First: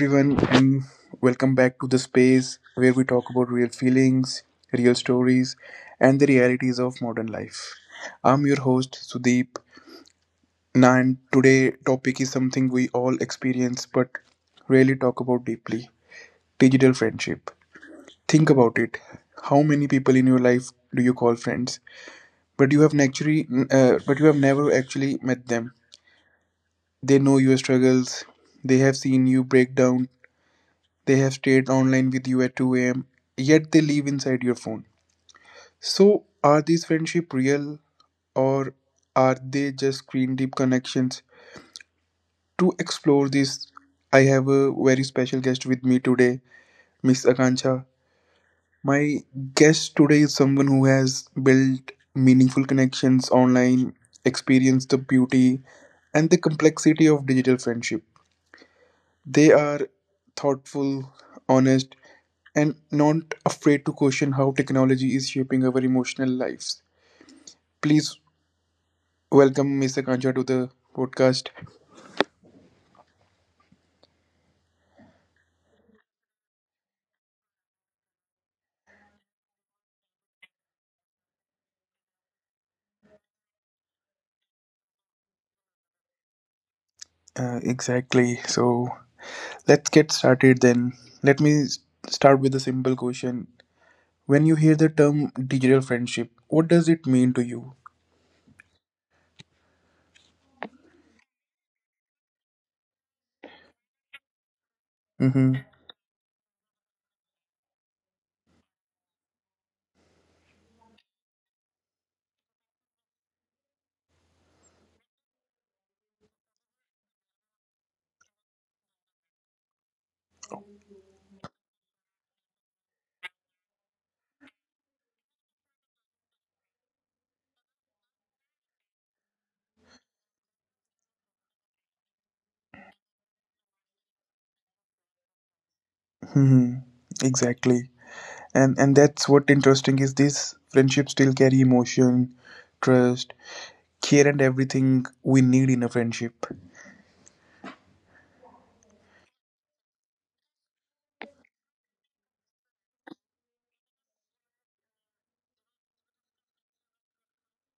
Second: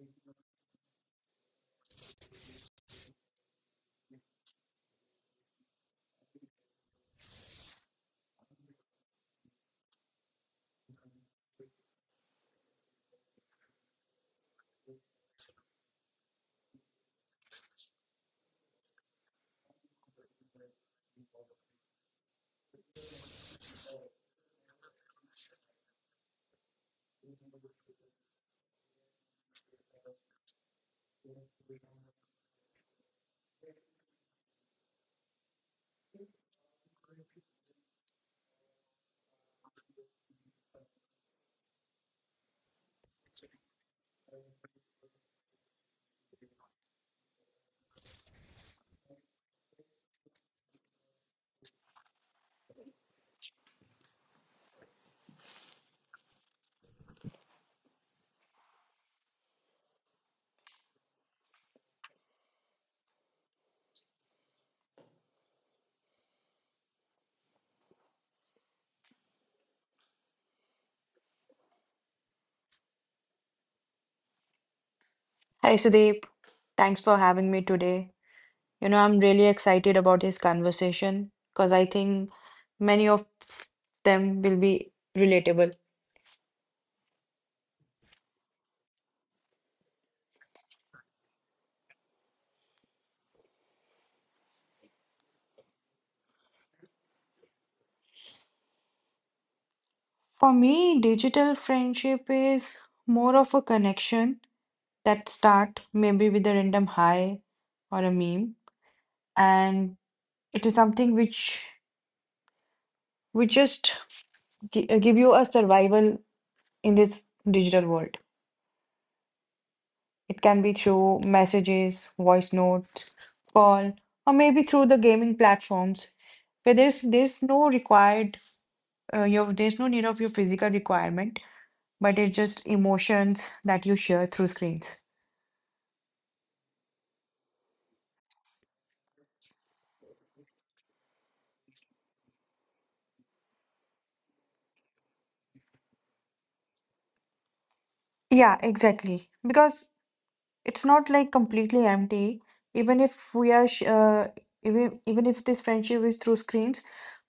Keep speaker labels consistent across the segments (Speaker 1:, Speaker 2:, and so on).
Speaker 1: everyone, and welcome back to the space where we talk about real feelings, real stories, and the realities of modern life. I'm your host, Sudeep, and today topic is something we all experience but rarely talk about deeply digital friendship. Think about it. How many people in your life do you call friends, but you have never actually met them? They know your struggles. They have seen you break down they have stayed online with you at 2 a.m., yet they live inside your phone. So, are these friendships real or are they just screen deep connections? To explore this, I have a very special guest with me today, Miss Akanksha. My guest today is someone who has built meaningful connections online, experienced the beauty and the complexity of digital friendship. They are thoughtful, honest, and not afraid to question how technology is shaping our emotional lives. Please welcome Mr. Kancha to the podcast.
Speaker 2: Hi Sudeep, thanks for having me today. You know, I'm really excited about this conversation because I think many of them will be relatable.
Speaker 1: Exactly. So let's get started then. Let me s- Start with a simple question. When you hear the term digital friendship, what does it mean to you?
Speaker 2: For me, digital friendship is more of a connection
Speaker 1: Mm-hmm.
Speaker 2: that start maybe with a random hi or a meme, and it is something which we just give you a survival in this digital world. It can be through messages, voice notes, call, or maybe through the gaming platforms where there's no need of your physical requirement, but it's just emotions that you share through screens.
Speaker 1: Hmm. Exactly. And that's what interesting is this friendship still carry emotion, trust, care and everything we need in a friendship.
Speaker 2: Yeah, exactly. Because it's not like completely empty. Even if we are sh- uh, even if this friendship is through screens,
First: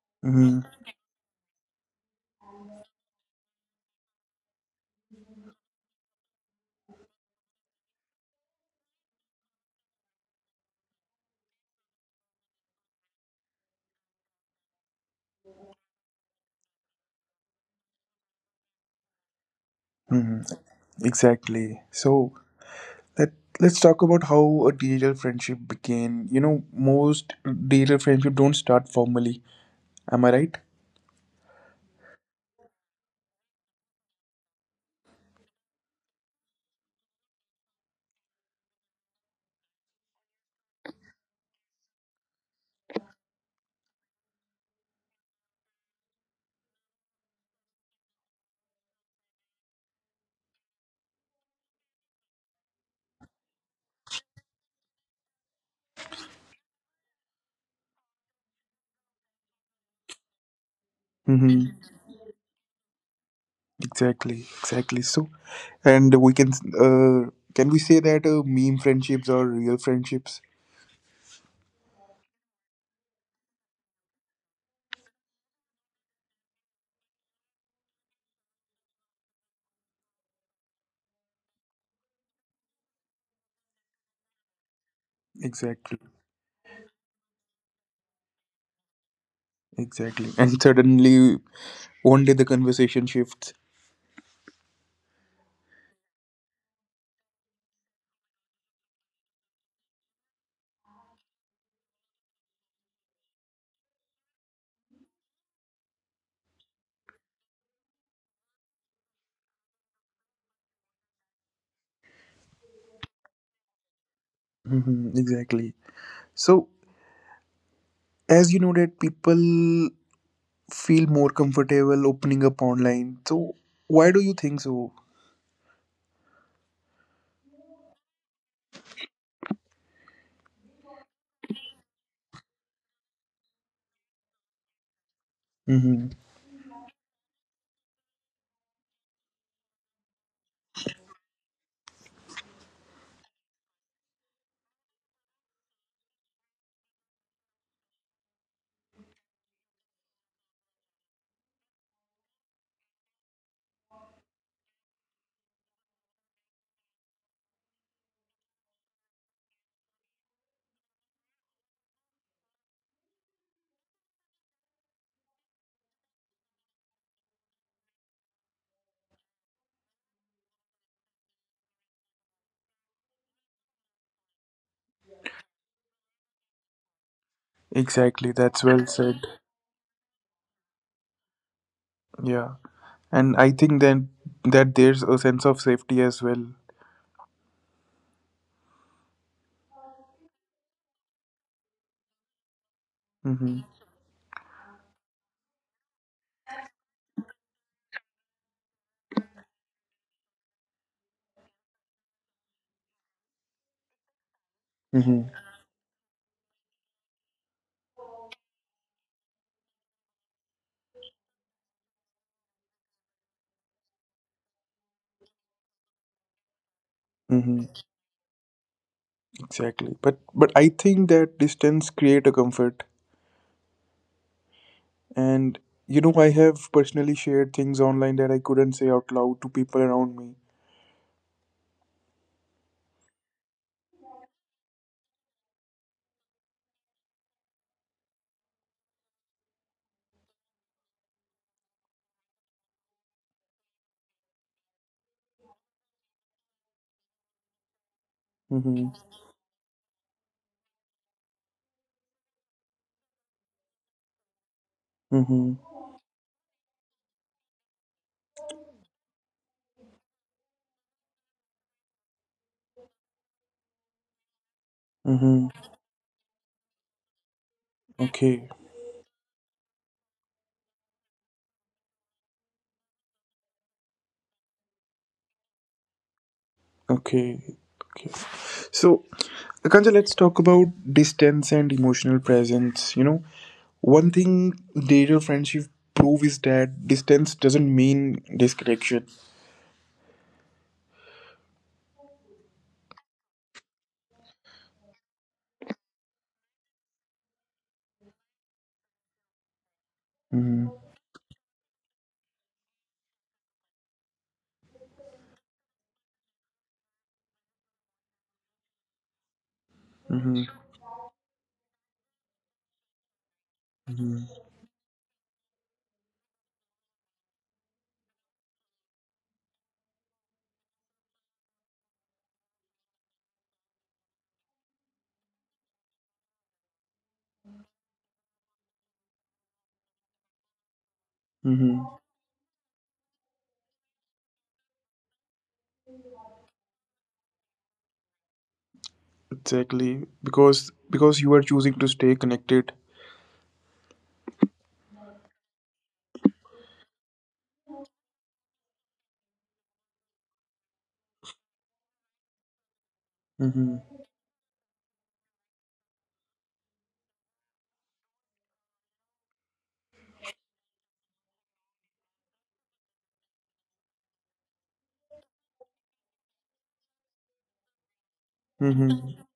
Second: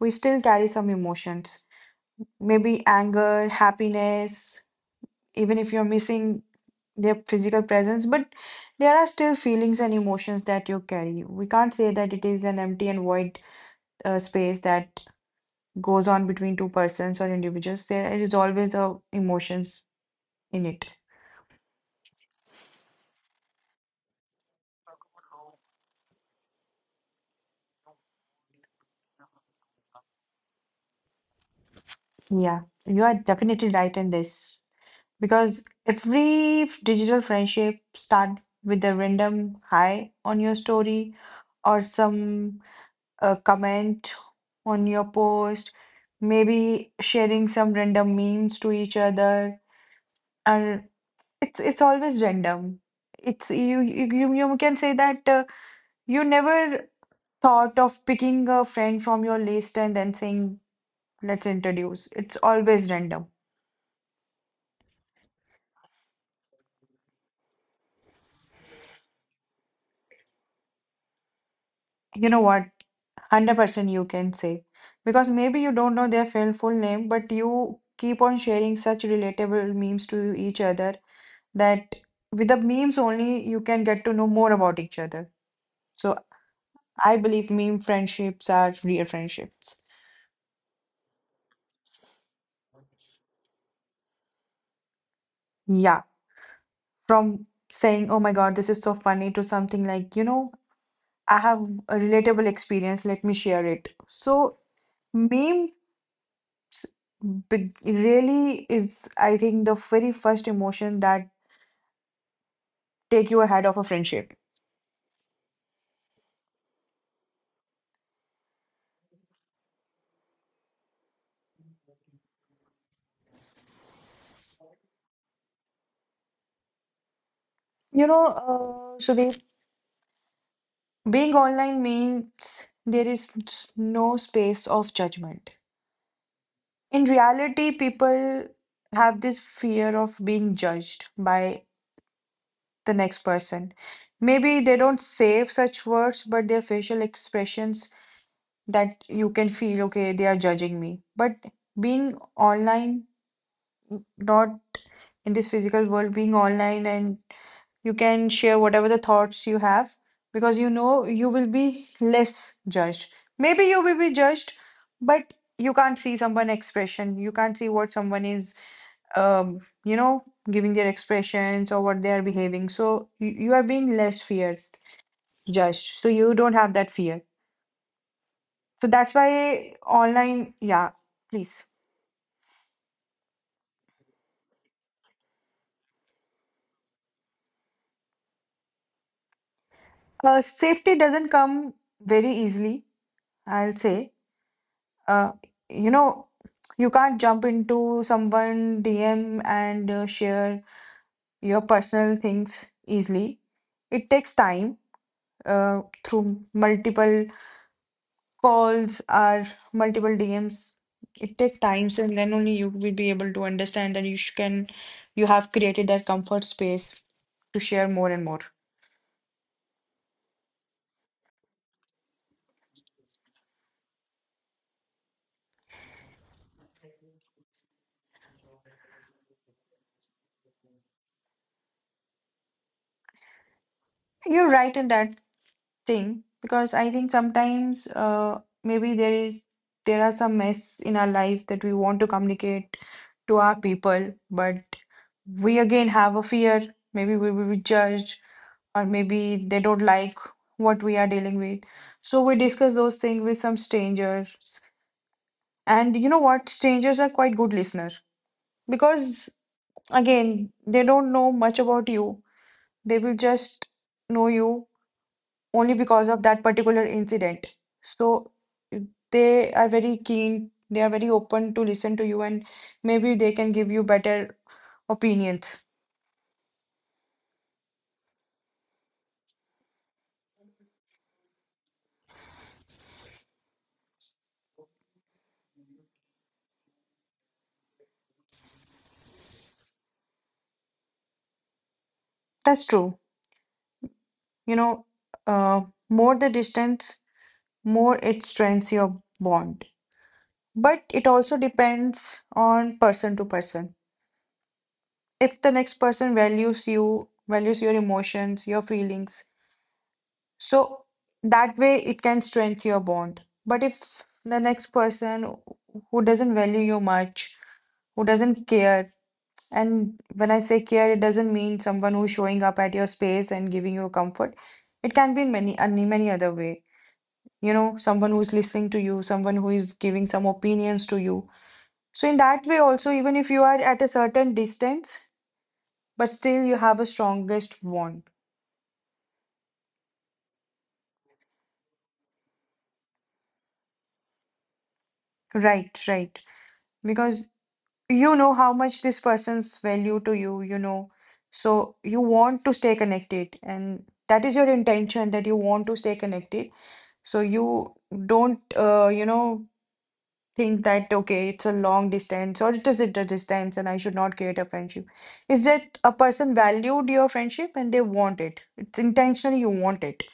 Speaker 2: we still
Speaker 1: Hmm.
Speaker 2: carry some emotions. Maybe anger, happiness, even if you're missing their physical presence, but there are still feelings and emotions that you carry. We can't say that it is an empty and void space that goes on between two persons or individuals. There is always emotions in
Speaker 1: Hmm.
Speaker 2: it.
Speaker 1: Exactly. So let let's talk about how a digital friendship began. You know, most digital friendship don't start formally. Am I right?
Speaker 2: Yeah, you are definitely right in this, because every digital friendship start with a random hi on your story or some comment on your post, maybe sharing some random memes to each other, and it's always random. It's you can say that you never thought of picking a friend from your list and then saying, let's introduce.
Speaker 1: Mm-hmm.
Speaker 2: It's always random.
Speaker 1: Exactly. Exactly. So, and we uh, can we say that meme friendships are real friendships?
Speaker 2: You know what? 100% you can say, because maybe you don't know their full name, but you keep on sharing such relatable memes to each other, that with the memes only you can get to know more about each other. So
Speaker 1: Exactly.
Speaker 2: I believe meme friendships are real friendships.
Speaker 1: Exactly. And suddenly, one day the conversation shifts.
Speaker 2: Yeah, from saying, "Oh my God, this is so funny," to something like, I have a relatable experience, let me share it. So, memes big, really is, I think, the very first emotion that take you ahead of a friendship.
Speaker 1: Mm-hmm. Exactly. So, as you know that people feel more comfortable opening up online. So why do you think so?
Speaker 2: You know, Sudeep, being online means there is no space of judgment.
Speaker 1: Hmm.
Speaker 2: In reality, people have this fear of being judged by the next person. Maybe they don't say such words, but their facial expressions that you can feel, okay, they are judging me. But being online, not in this physical world, being online, and you can share whatever the thoughts you have, because you know you will be less judged. Maybe you will be judged, but you can't see someone's expression. You can't see what someone is, um, you know, giving their expressions or what they are behaving. So you are being less feared, judged. So you don't have that fear. So
Speaker 1: Exactly,
Speaker 2: that's
Speaker 1: that's well
Speaker 2: why
Speaker 1: said.
Speaker 2: online, yeah, please.
Speaker 1: Yeah, and I think then that there's a sense of safety as well.
Speaker 2: Safety doesn't come very easily, I'll say.
Speaker 1: Hmm.
Speaker 2: Uh, you know, you can't jump into someone DM and share your personal things easily. It takes time,
Speaker 1: Hmm.
Speaker 2: through multiple calls or multiple DMs. It takes time, and then only you will be able to understand that you have created that comfort space to share more and
Speaker 1: Hmm.
Speaker 2: more.
Speaker 1: Exactly, but I think that distance create a comfort, and you know I have personally shared things online that I couldn't say out loud to people around me.
Speaker 2: You're right in that thing, because I think sometimes maybe there are some mess in our life that we want to communicate to our people, but we again have a fear. Maybe we will be judged, or maybe
Speaker 1: Hmm.
Speaker 2: they don't like what we are dealing with. So we discuss those things with some strangers, and
Speaker 1: Hmm.
Speaker 2: you know what? Strangers are quite good listeners, because again they don't know much about you. They will just know you only
Speaker 1: Hmm.
Speaker 2: because of that particular incident. So
Speaker 1: Okay,
Speaker 2: they are very keen, they are very open to listen to you, and maybe they can give you better opinions.
Speaker 1: okay, okay. So Kancha, let's talk about distance and emotional presence. You know, one thing digital friendship prove is that distance doesn't mean disconnection.
Speaker 2: That's true. You know, uh, more the distance, more it strengthens your bond.
Speaker 1: Mm-hmm.
Speaker 2: But it also depends on person to person. If the next person values you, values your emotions, your feelings,
Speaker 1: Mm-hmm.
Speaker 2: so that way it can strengthen your bond. But if
Speaker 1: Mm-hmm.
Speaker 2: the next person who doesn't value you much, who doesn't care, and when I say care, it doesn't mean someone who's showing up at your space and giving you comfort. It can be in many other way. You know, someone who's listening to you, someone who is giving some opinions to you.
Speaker 1: Mm-hmm.
Speaker 2: So in that way also, even if you are at a certain distance, but still you have a strongest bond.
Speaker 1: Exactly, because you are choosing to stay connected.
Speaker 2: Right, right, because you know how much this person's value to you. You know So you want to stay connected, and that is your
Speaker 1: Mm-hmm.
Speaker 2: intention, that you want to stay connected. So you don't think that, okay, it's a long distance, or it is at a distance and I should not create a friendship. Is that a person valued your friendship and they want it. It's intentionally you want
Speaker 1: Mm-hmm.
Speaker 2: it.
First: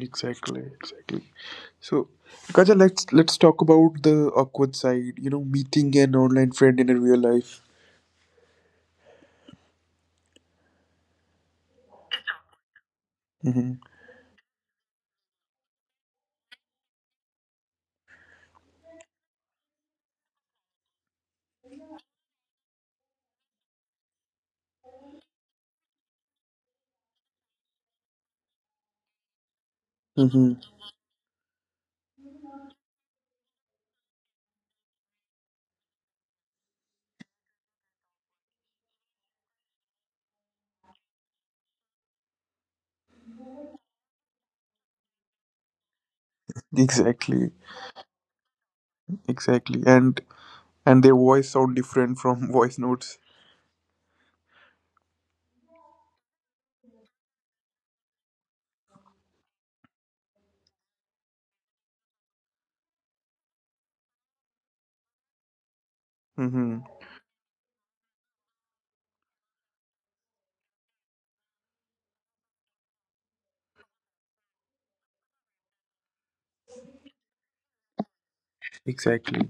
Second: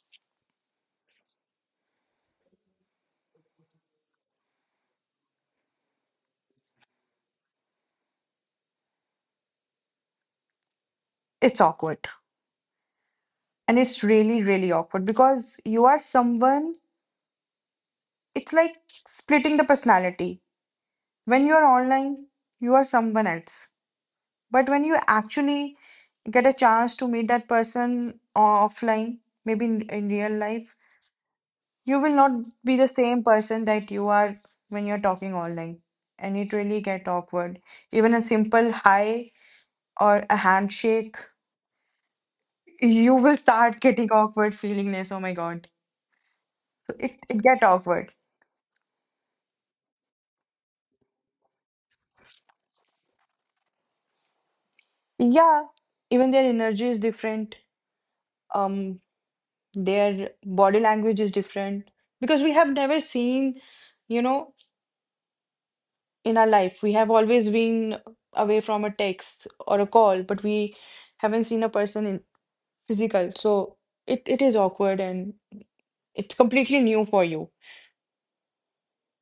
Speaker 1: Exactly, exactly. So, Kancha, let's talk about the awkward side. You know, meeting an online friend in a real life.
Speaker 2: It's awkward, and
Speaker 1: Mm-hmm.
Speaker 2: it's really really awkward, because you are someone, it's like splitting the personality. When you're online, you are someone else. But when you actually get a chance to meet that person offline, maybe in, real
Speaker 1: Mm-hmm.
Speaker 2: life, you will not be the same person that you are when you're talking online. And it really get awkward. Even a simple hi or a handshake, you will start getting awkward feelingness. Oh my God. So It,
Speaker 1: Exactly,
Speaker 2: it get awkward.
Speaker 1: exactly, and their voice sound different from voice notes.
Speaker 2: Yeah. Even their energy is different. Um, their body language is different, because we have never seen, you know, in our
Speaker 1: Mm-hmm.
Speaker 2: life. We have always been away from a text or a call, but we haven't seen a person in physical. So it is awkward, and it's completely new for you
Speaker 1: Exactly.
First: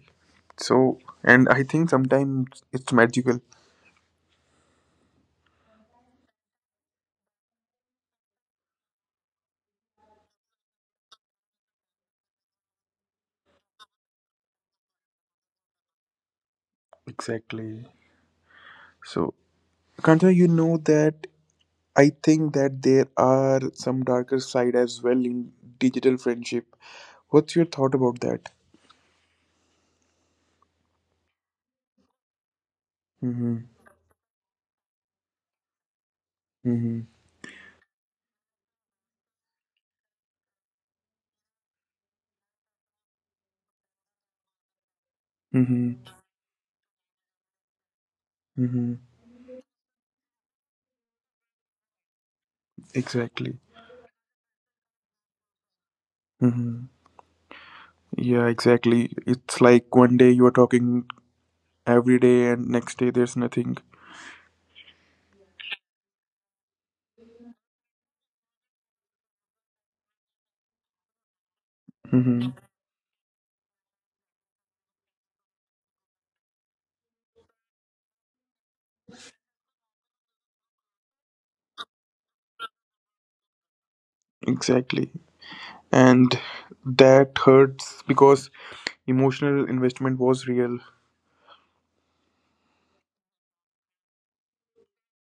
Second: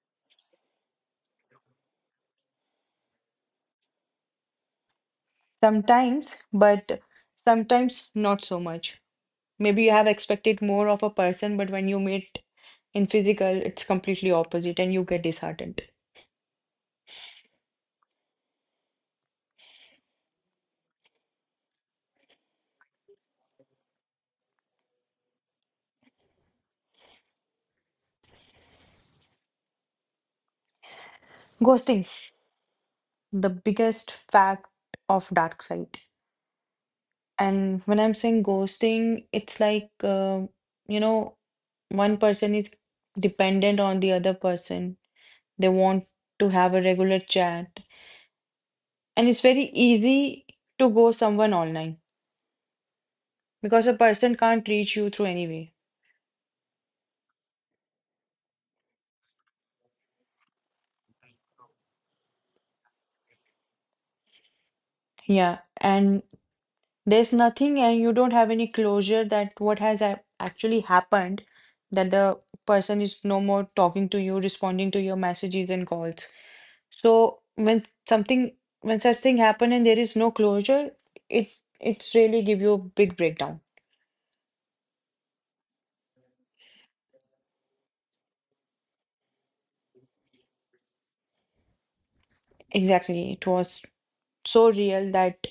Speaker 1: So and I think sometimes it's magical.
Speaker 2: sometimes, but sometimes not so much. Maybe you have expected more of a person, but when you meet in physical, it's completely opposite and you get disheartened.
Speaker 1: Exactly. So Kanta, you know that I think that there are some darker side as well in digital friendship. What's your thought about that?
Speaker 2: Ghosting, the
Speaker 1: Mm-hmm.
Speaker 2: biggest fact of dark side.
Speaker 1: Mm-hmm.
Speaker 2: And when I'm saying ghosting, it's like, you know, one person is dependent on the other person. They want
Speaker 1: Mm-hmm.
Speaker 2: to have a regular chat.
Speaker 1: Mm-hmm.
Speaker 2: And it's very easy to ghost someone online, because
Speaker 1: Exactly.
Speaker 2: a person can't reach you through any way.
Speaker 1: Mm-hmm. Yeah, exactly, it's like one day you are talking every day and next day there's nothing.
Speaker 2: Yeah. And there's nothing, and you don't have any closure that what has actually happened, that the
Speaker 1: Mm-hmm.
Speaker 2: person is no more talking to you, responding to your messages and calls. So when such thing happen and there is no closure, it it's really give you a big breakdown.
Speaker 1: Exactly, and that hurts because emotional investment was real.
Speaker 2: Exactly. It was so real that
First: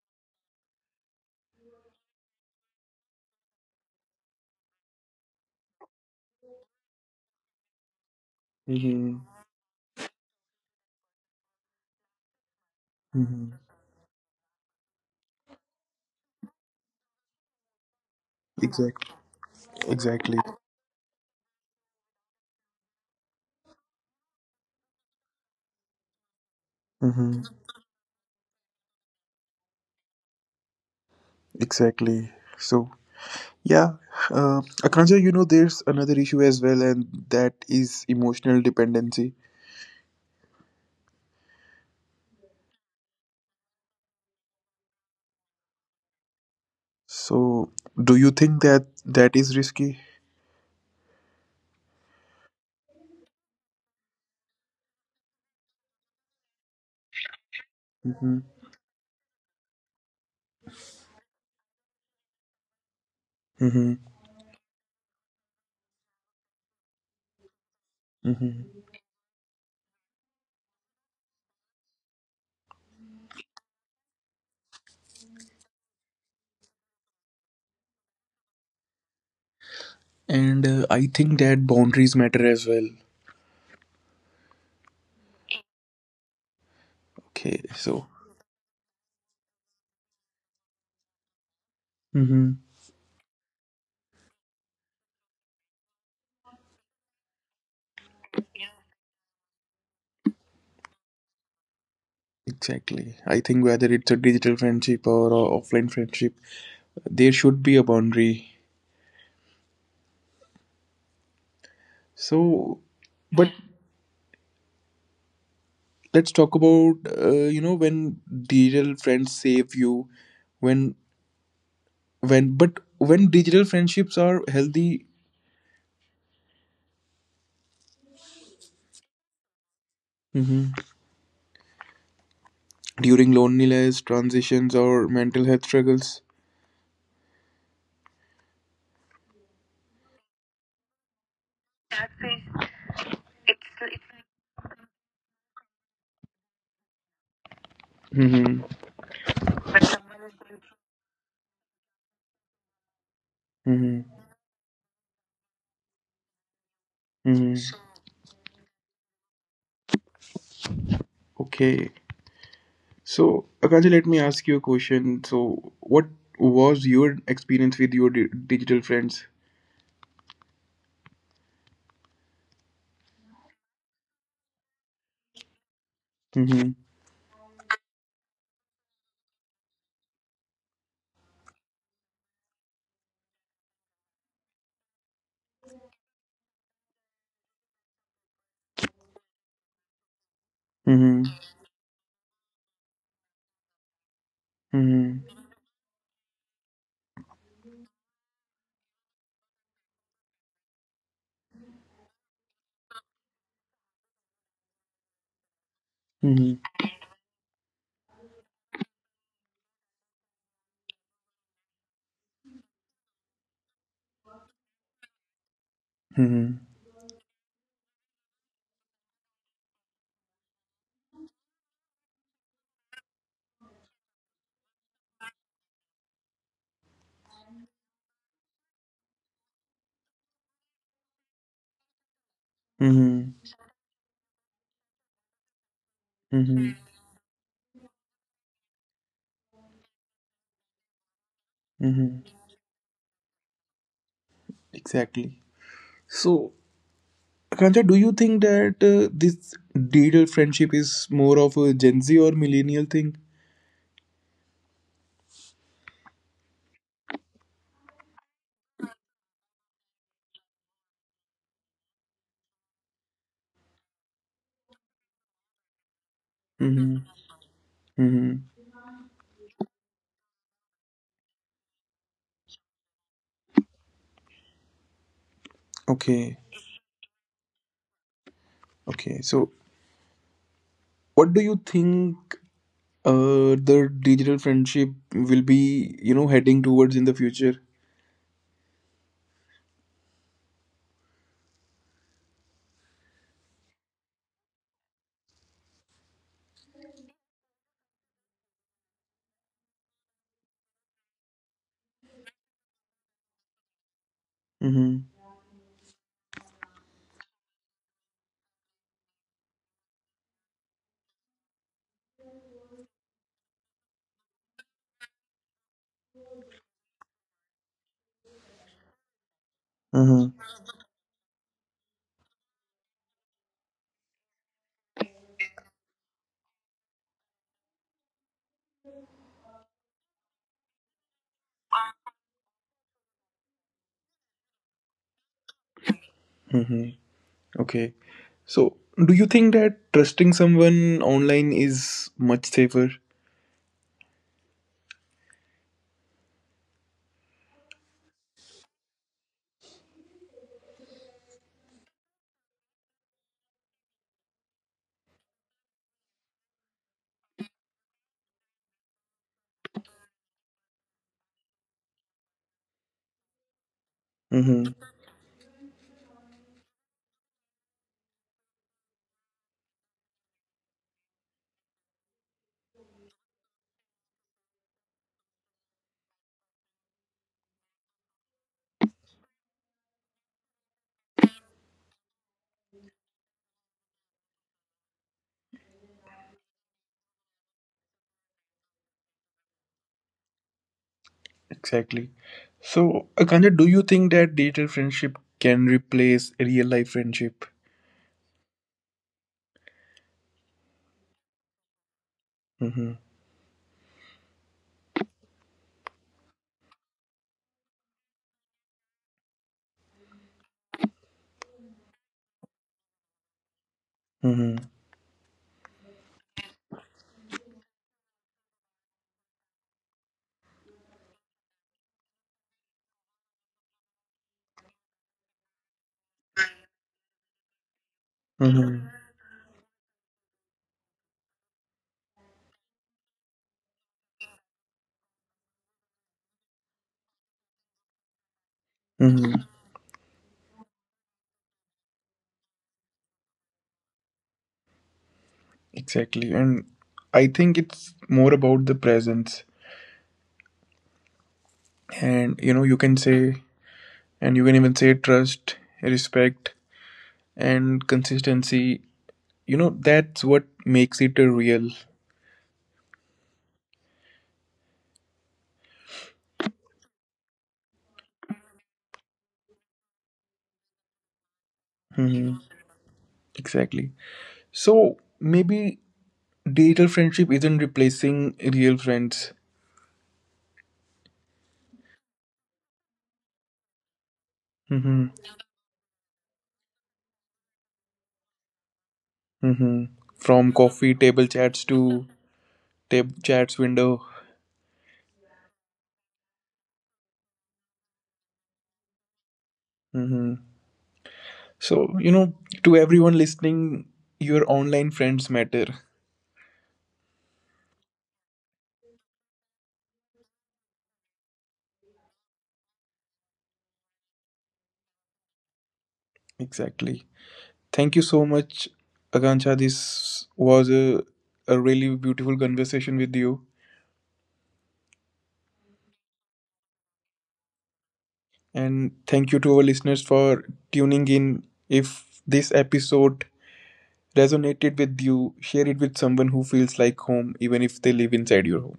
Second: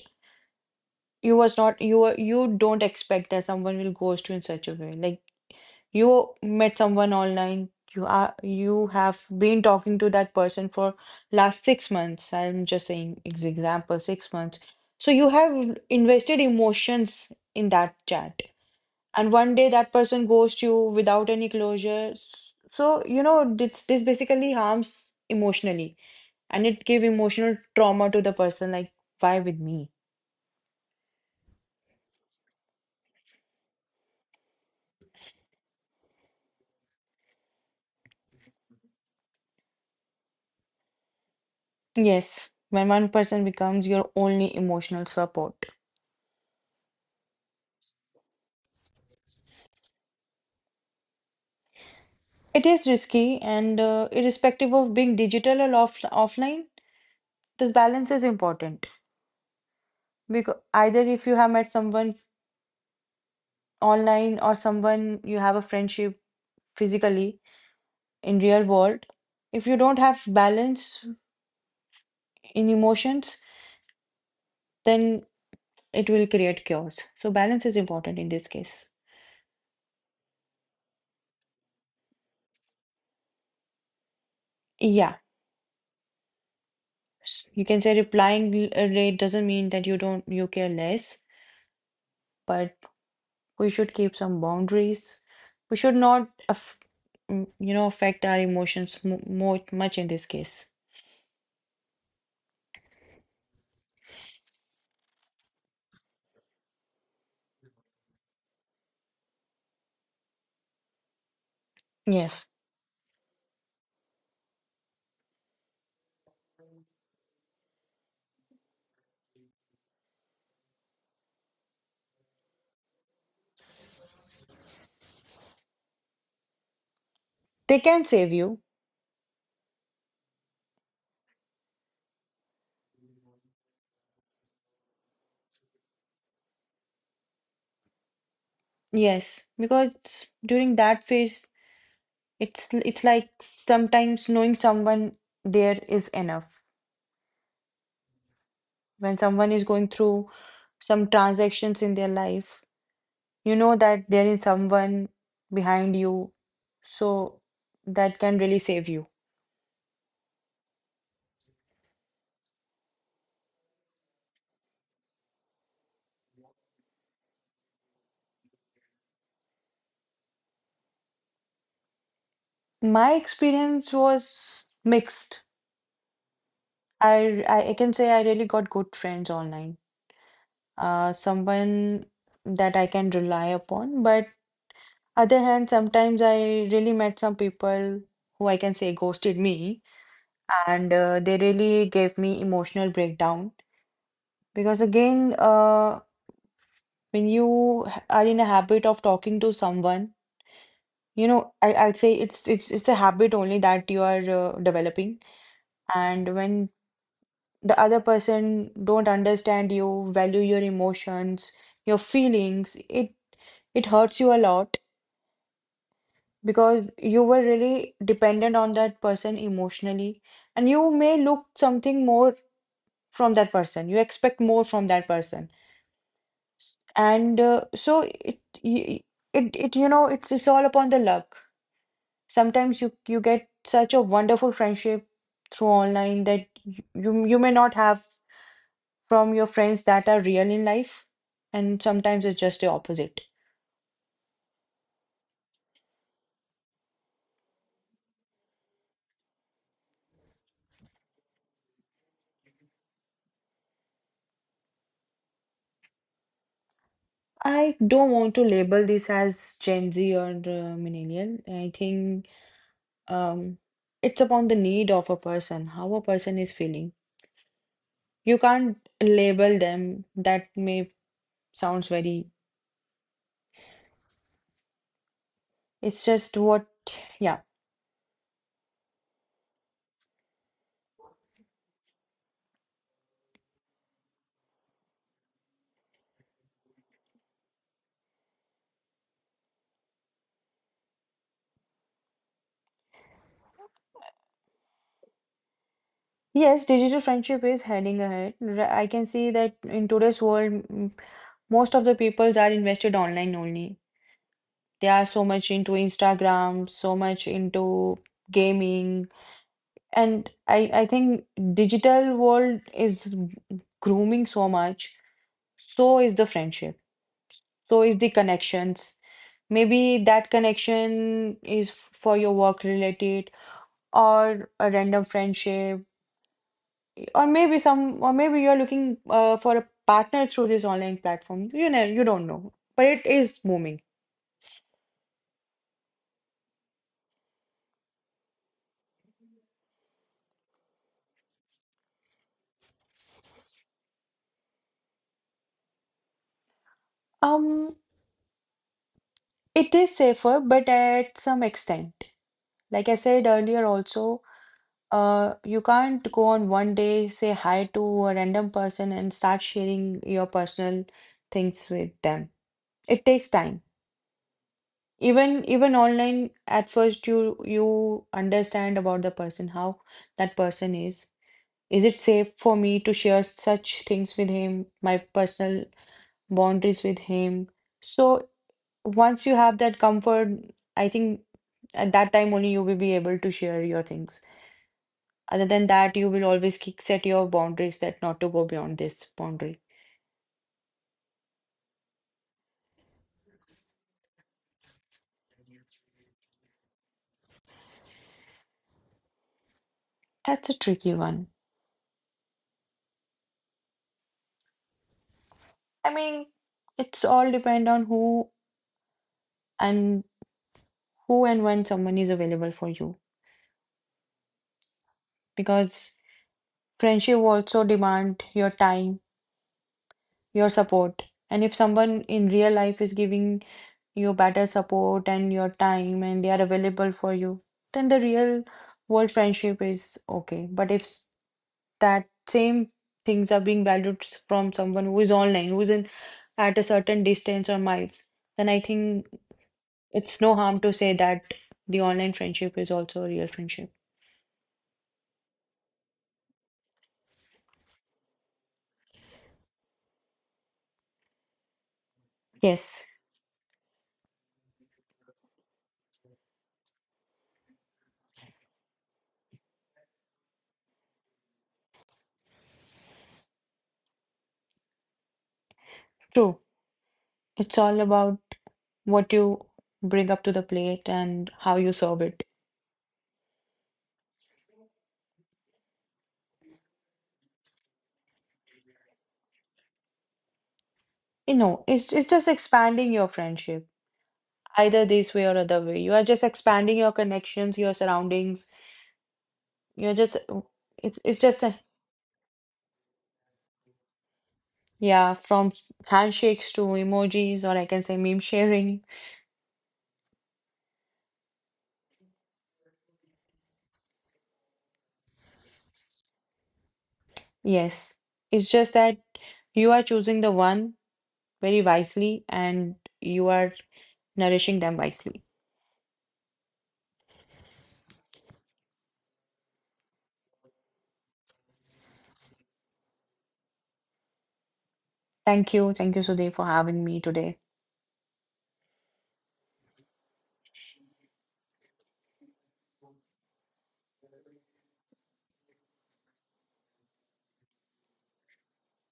Speaker 2: you was not, you were, you don't expect that someone will ghost you in such a way. Like, you met someone online, you
Speaker 1: Mm-hmm.
Speaker 2: have been talking to that person for last 6 months. I'm just saying
Speaker 1: Mm-hmm.
Speaker 2: example, 6 months. So you have invested emotions in that chat,
Speaker 1: Exactly.
Speaker 2: and one day
Speaker 1: Exactly.
Speaker 2: that person ghosts you without any closure. So, this basically harms emotionally, and it give
Speaker 1: Mm-hmm.
Speaker 2: emotional trauma to the person, like, why with me?
Speaker 1: Exactly. So yeah, uh, Akanksha, you know there's another issue as well and that is emotional dependency.
Speaker 2: Yes, when one person becomes your only emotional support.
Speaker 1: So do you think that that is risky?
Speaker 2: It is risky, and irrespective of being digital or offline, this balance is
Speaker 1: Mm-hmm.
Speaker 2: important. Because either if you have met someone
Speaker 1: Mm-hmm.
Speaker 2: online or someone you have a friendship physically in real
Speaker 1: Mm-hmm.
Speaker 2: world, if you don't have balance in emotions, then it will create chaos. So balance is important in this case.
Speaker 1: And I think that boundaries matter as well.
Speaker 2: Yeah,
Speaker 1: Okay,
Speaker 2: you can say
Speaker 1: so
Speaker 2: replying rate doesn't mean that you don't, you care less,
Speaker 1: mm-hmm.
Speaker 2: but we should keep some boundaries. We should not, affect our emotions mo more much in this case.
Speaker 1: Exactly, I think whether it's a digital friendship or a offline friendship there should be a boundary. So
Speaker 2: Yes,
Speaker 1: but let's talk about you know when digital friends save you, when when digital friendships are healthy,
Speaker 2: they can save you.
Speaker 1: mhm, during loneliness transitions or mental health struggles.
Speaker 2: Yes, because during that phase, it's like sometimes knowing someone there is enough.
Speaker 1: Hmm.
Speaker 2: When someone is going through some transactions in their life, you know that
Speaker 1: Hmm.
Speaker 2: there is someone behind you, so
Speaker 1: Hmm.
Speaker 2: that can really save you.
Speaker 1: Okay. So Akansha, let me ask you a question. So what was your experience with your digital friends?
Speaker 2: My experience was mixed.
Speaker 1: Hmm.
Speaker 2: I can say I really got good friends online. Someone that I can rely upon. But other hand, sometimes I really met some people who I can say ghosted me, and
Speaker 1: Hmm.
Speaker 2: they really gave me emotional breakdown, because again,
Speaker 1: Hmm.
Speaker 2: when you are in a habit of talking to someone, I'd say it's a habit only that you are developing. And
Speaker 1: Hmm.
Speaker 2: when the other person don't understand you, value your emotions, your feelings, it hurts you a lot, because you were really dependent on that person emotionally, and you may look something more from that person. You expect more from that person, and so it, y- it it you know it's all upon the luck. Sometimes you
Speaker 1: Hmm.
Speaker 2: get such a wonderful friendship through online that
Speaker 1: Hmm.
Speaker 2: you may not have from your friends that are real in life, and
Speaker 1: Mm-hmm.
Speaker 2: sometimes it's just the opposite.
Speaker 1: Exactly. So, Akansha, do you think that this digital friendship is more of a Gen Z or millennial thing?
Speaker 2: I don't want to label this as gen Z or millennial. I think, um it's upon the need of a person, how a person is
Speaker 1: Mm-hmm.
Speaker 2: feeling.
Speaker 1: Mm-hmm.
Speaker 2: You can't label them, that may sounds very, it's
Speaker 1: Okay.
Speaker 2: just what, yeah.
Speaker 1: Okay. So, what do you think the digital friendship will be, you know, heading towards in the future?
Speaker 2: Yes, digital friendship is heading ahead. I can see that in today's world, most of the people that invested online only.
Speaker 1: Mm-hmm.
Speaker 2: They are so much into Instagram, so much into gaming. And I think digital world is grooming so much. So is the friendship. So is the
Speaker 1: Mm-hmm.
Speaker 2: connections. Maybe that connection is for your work related, or a random friendship, or maybe some or maybe you're looking for a partner through this online platform. You don't know, but it is booming.
Speaker 1: Mm-hmm. Okay. So, do you think that trusting someone online is much safer?
Speaker 2: um It is safer, but at some extent. Like I said earlier, also, you can't go on one day, say hi to a random person and start sharing your personal things with them. It takes time.
Speaker 1: Mm-hmm.
Speaker 2: Even online, at first you understand about the person, how that person is. Is it safe for me to share such things with him, my personal boundaries with him? So once you have that comfort, I think at that time only you will be able to share your things. Other than that, you will always set your boundaries that not to go beyond this boundary.
Speaker 1: Exactly. So, Akanja, do you think that digital friendship can replace real life friendship?
Speaker 2: That's a tricky one.
Speaker 1: Mm-hmm.
Speaker 2: I mean, it's all depend on who, and who and when someone is available for you,
Speaker 1: Mm-hmm.
Speaker 2: because friendship also demand your time, your support. And if someone in real life is giving you better support and your time, and they are available for you, then the real
Speaker 1: Mm-hmm.
Speaker 2: world friendship is okay. But if that same things are being valued from someone who is online, who is in at a certain distance or miles, then I think
Speaker 1: Mm-hmm.
Speaker 2: it's no harm to say that the online friendship is also a real friendship.
Speaker 1: Exactly. And I think it's more about the presence. And, you know,
Speaker 2: Yes,
Speaker 1: you can say, and you can even say trust, respect, and consistency. You know, that's what makes it a real.
Speaker 2: true. It's all about what you bring up to the plate and how you serve it.
Speaker 1: Mm-hmm. Exactly. So, maybe digital friendship isn't replacing real friends.
Speaker 2: You know, it's just expanding your friendship. Either this
Speaker 1: Mm-hmm.
Speaker 2: way or other way, you are just expanding your connections, your surroundings. You're
Speaker 1: Hmm.
Speaker 2: just,
Speaker 1: From
Speaker 2: it's
Speaker 1: coffee
Speaker 2: it's
Speaker 1: table
Speaker 2: just a,
Speaker 1: chats to tab chats window.
Speaker 2: yeah, from handshakes to emojis, or I can say, meme sharing.
Speaker 1: Hmm. So, you know, to everyone listening, your online friends matter.
Speaker 2: Yes, it's just that you are choosing the one very wisely, and you are nourishing them wisely.
Speaker 1: Exactly. Thank you so much, Akanksha. This was a really beautiful conversation with you.
Speaker 2: Thank you, thank you Sudhir, for having me today.
Speaker 1: And thank you to our listeners for tuning in. If this episode resonated with you, share it with someone who feels like home, even if they live inside your home.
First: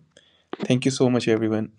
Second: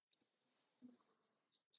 Speaker 1: Thank you so much, everyone.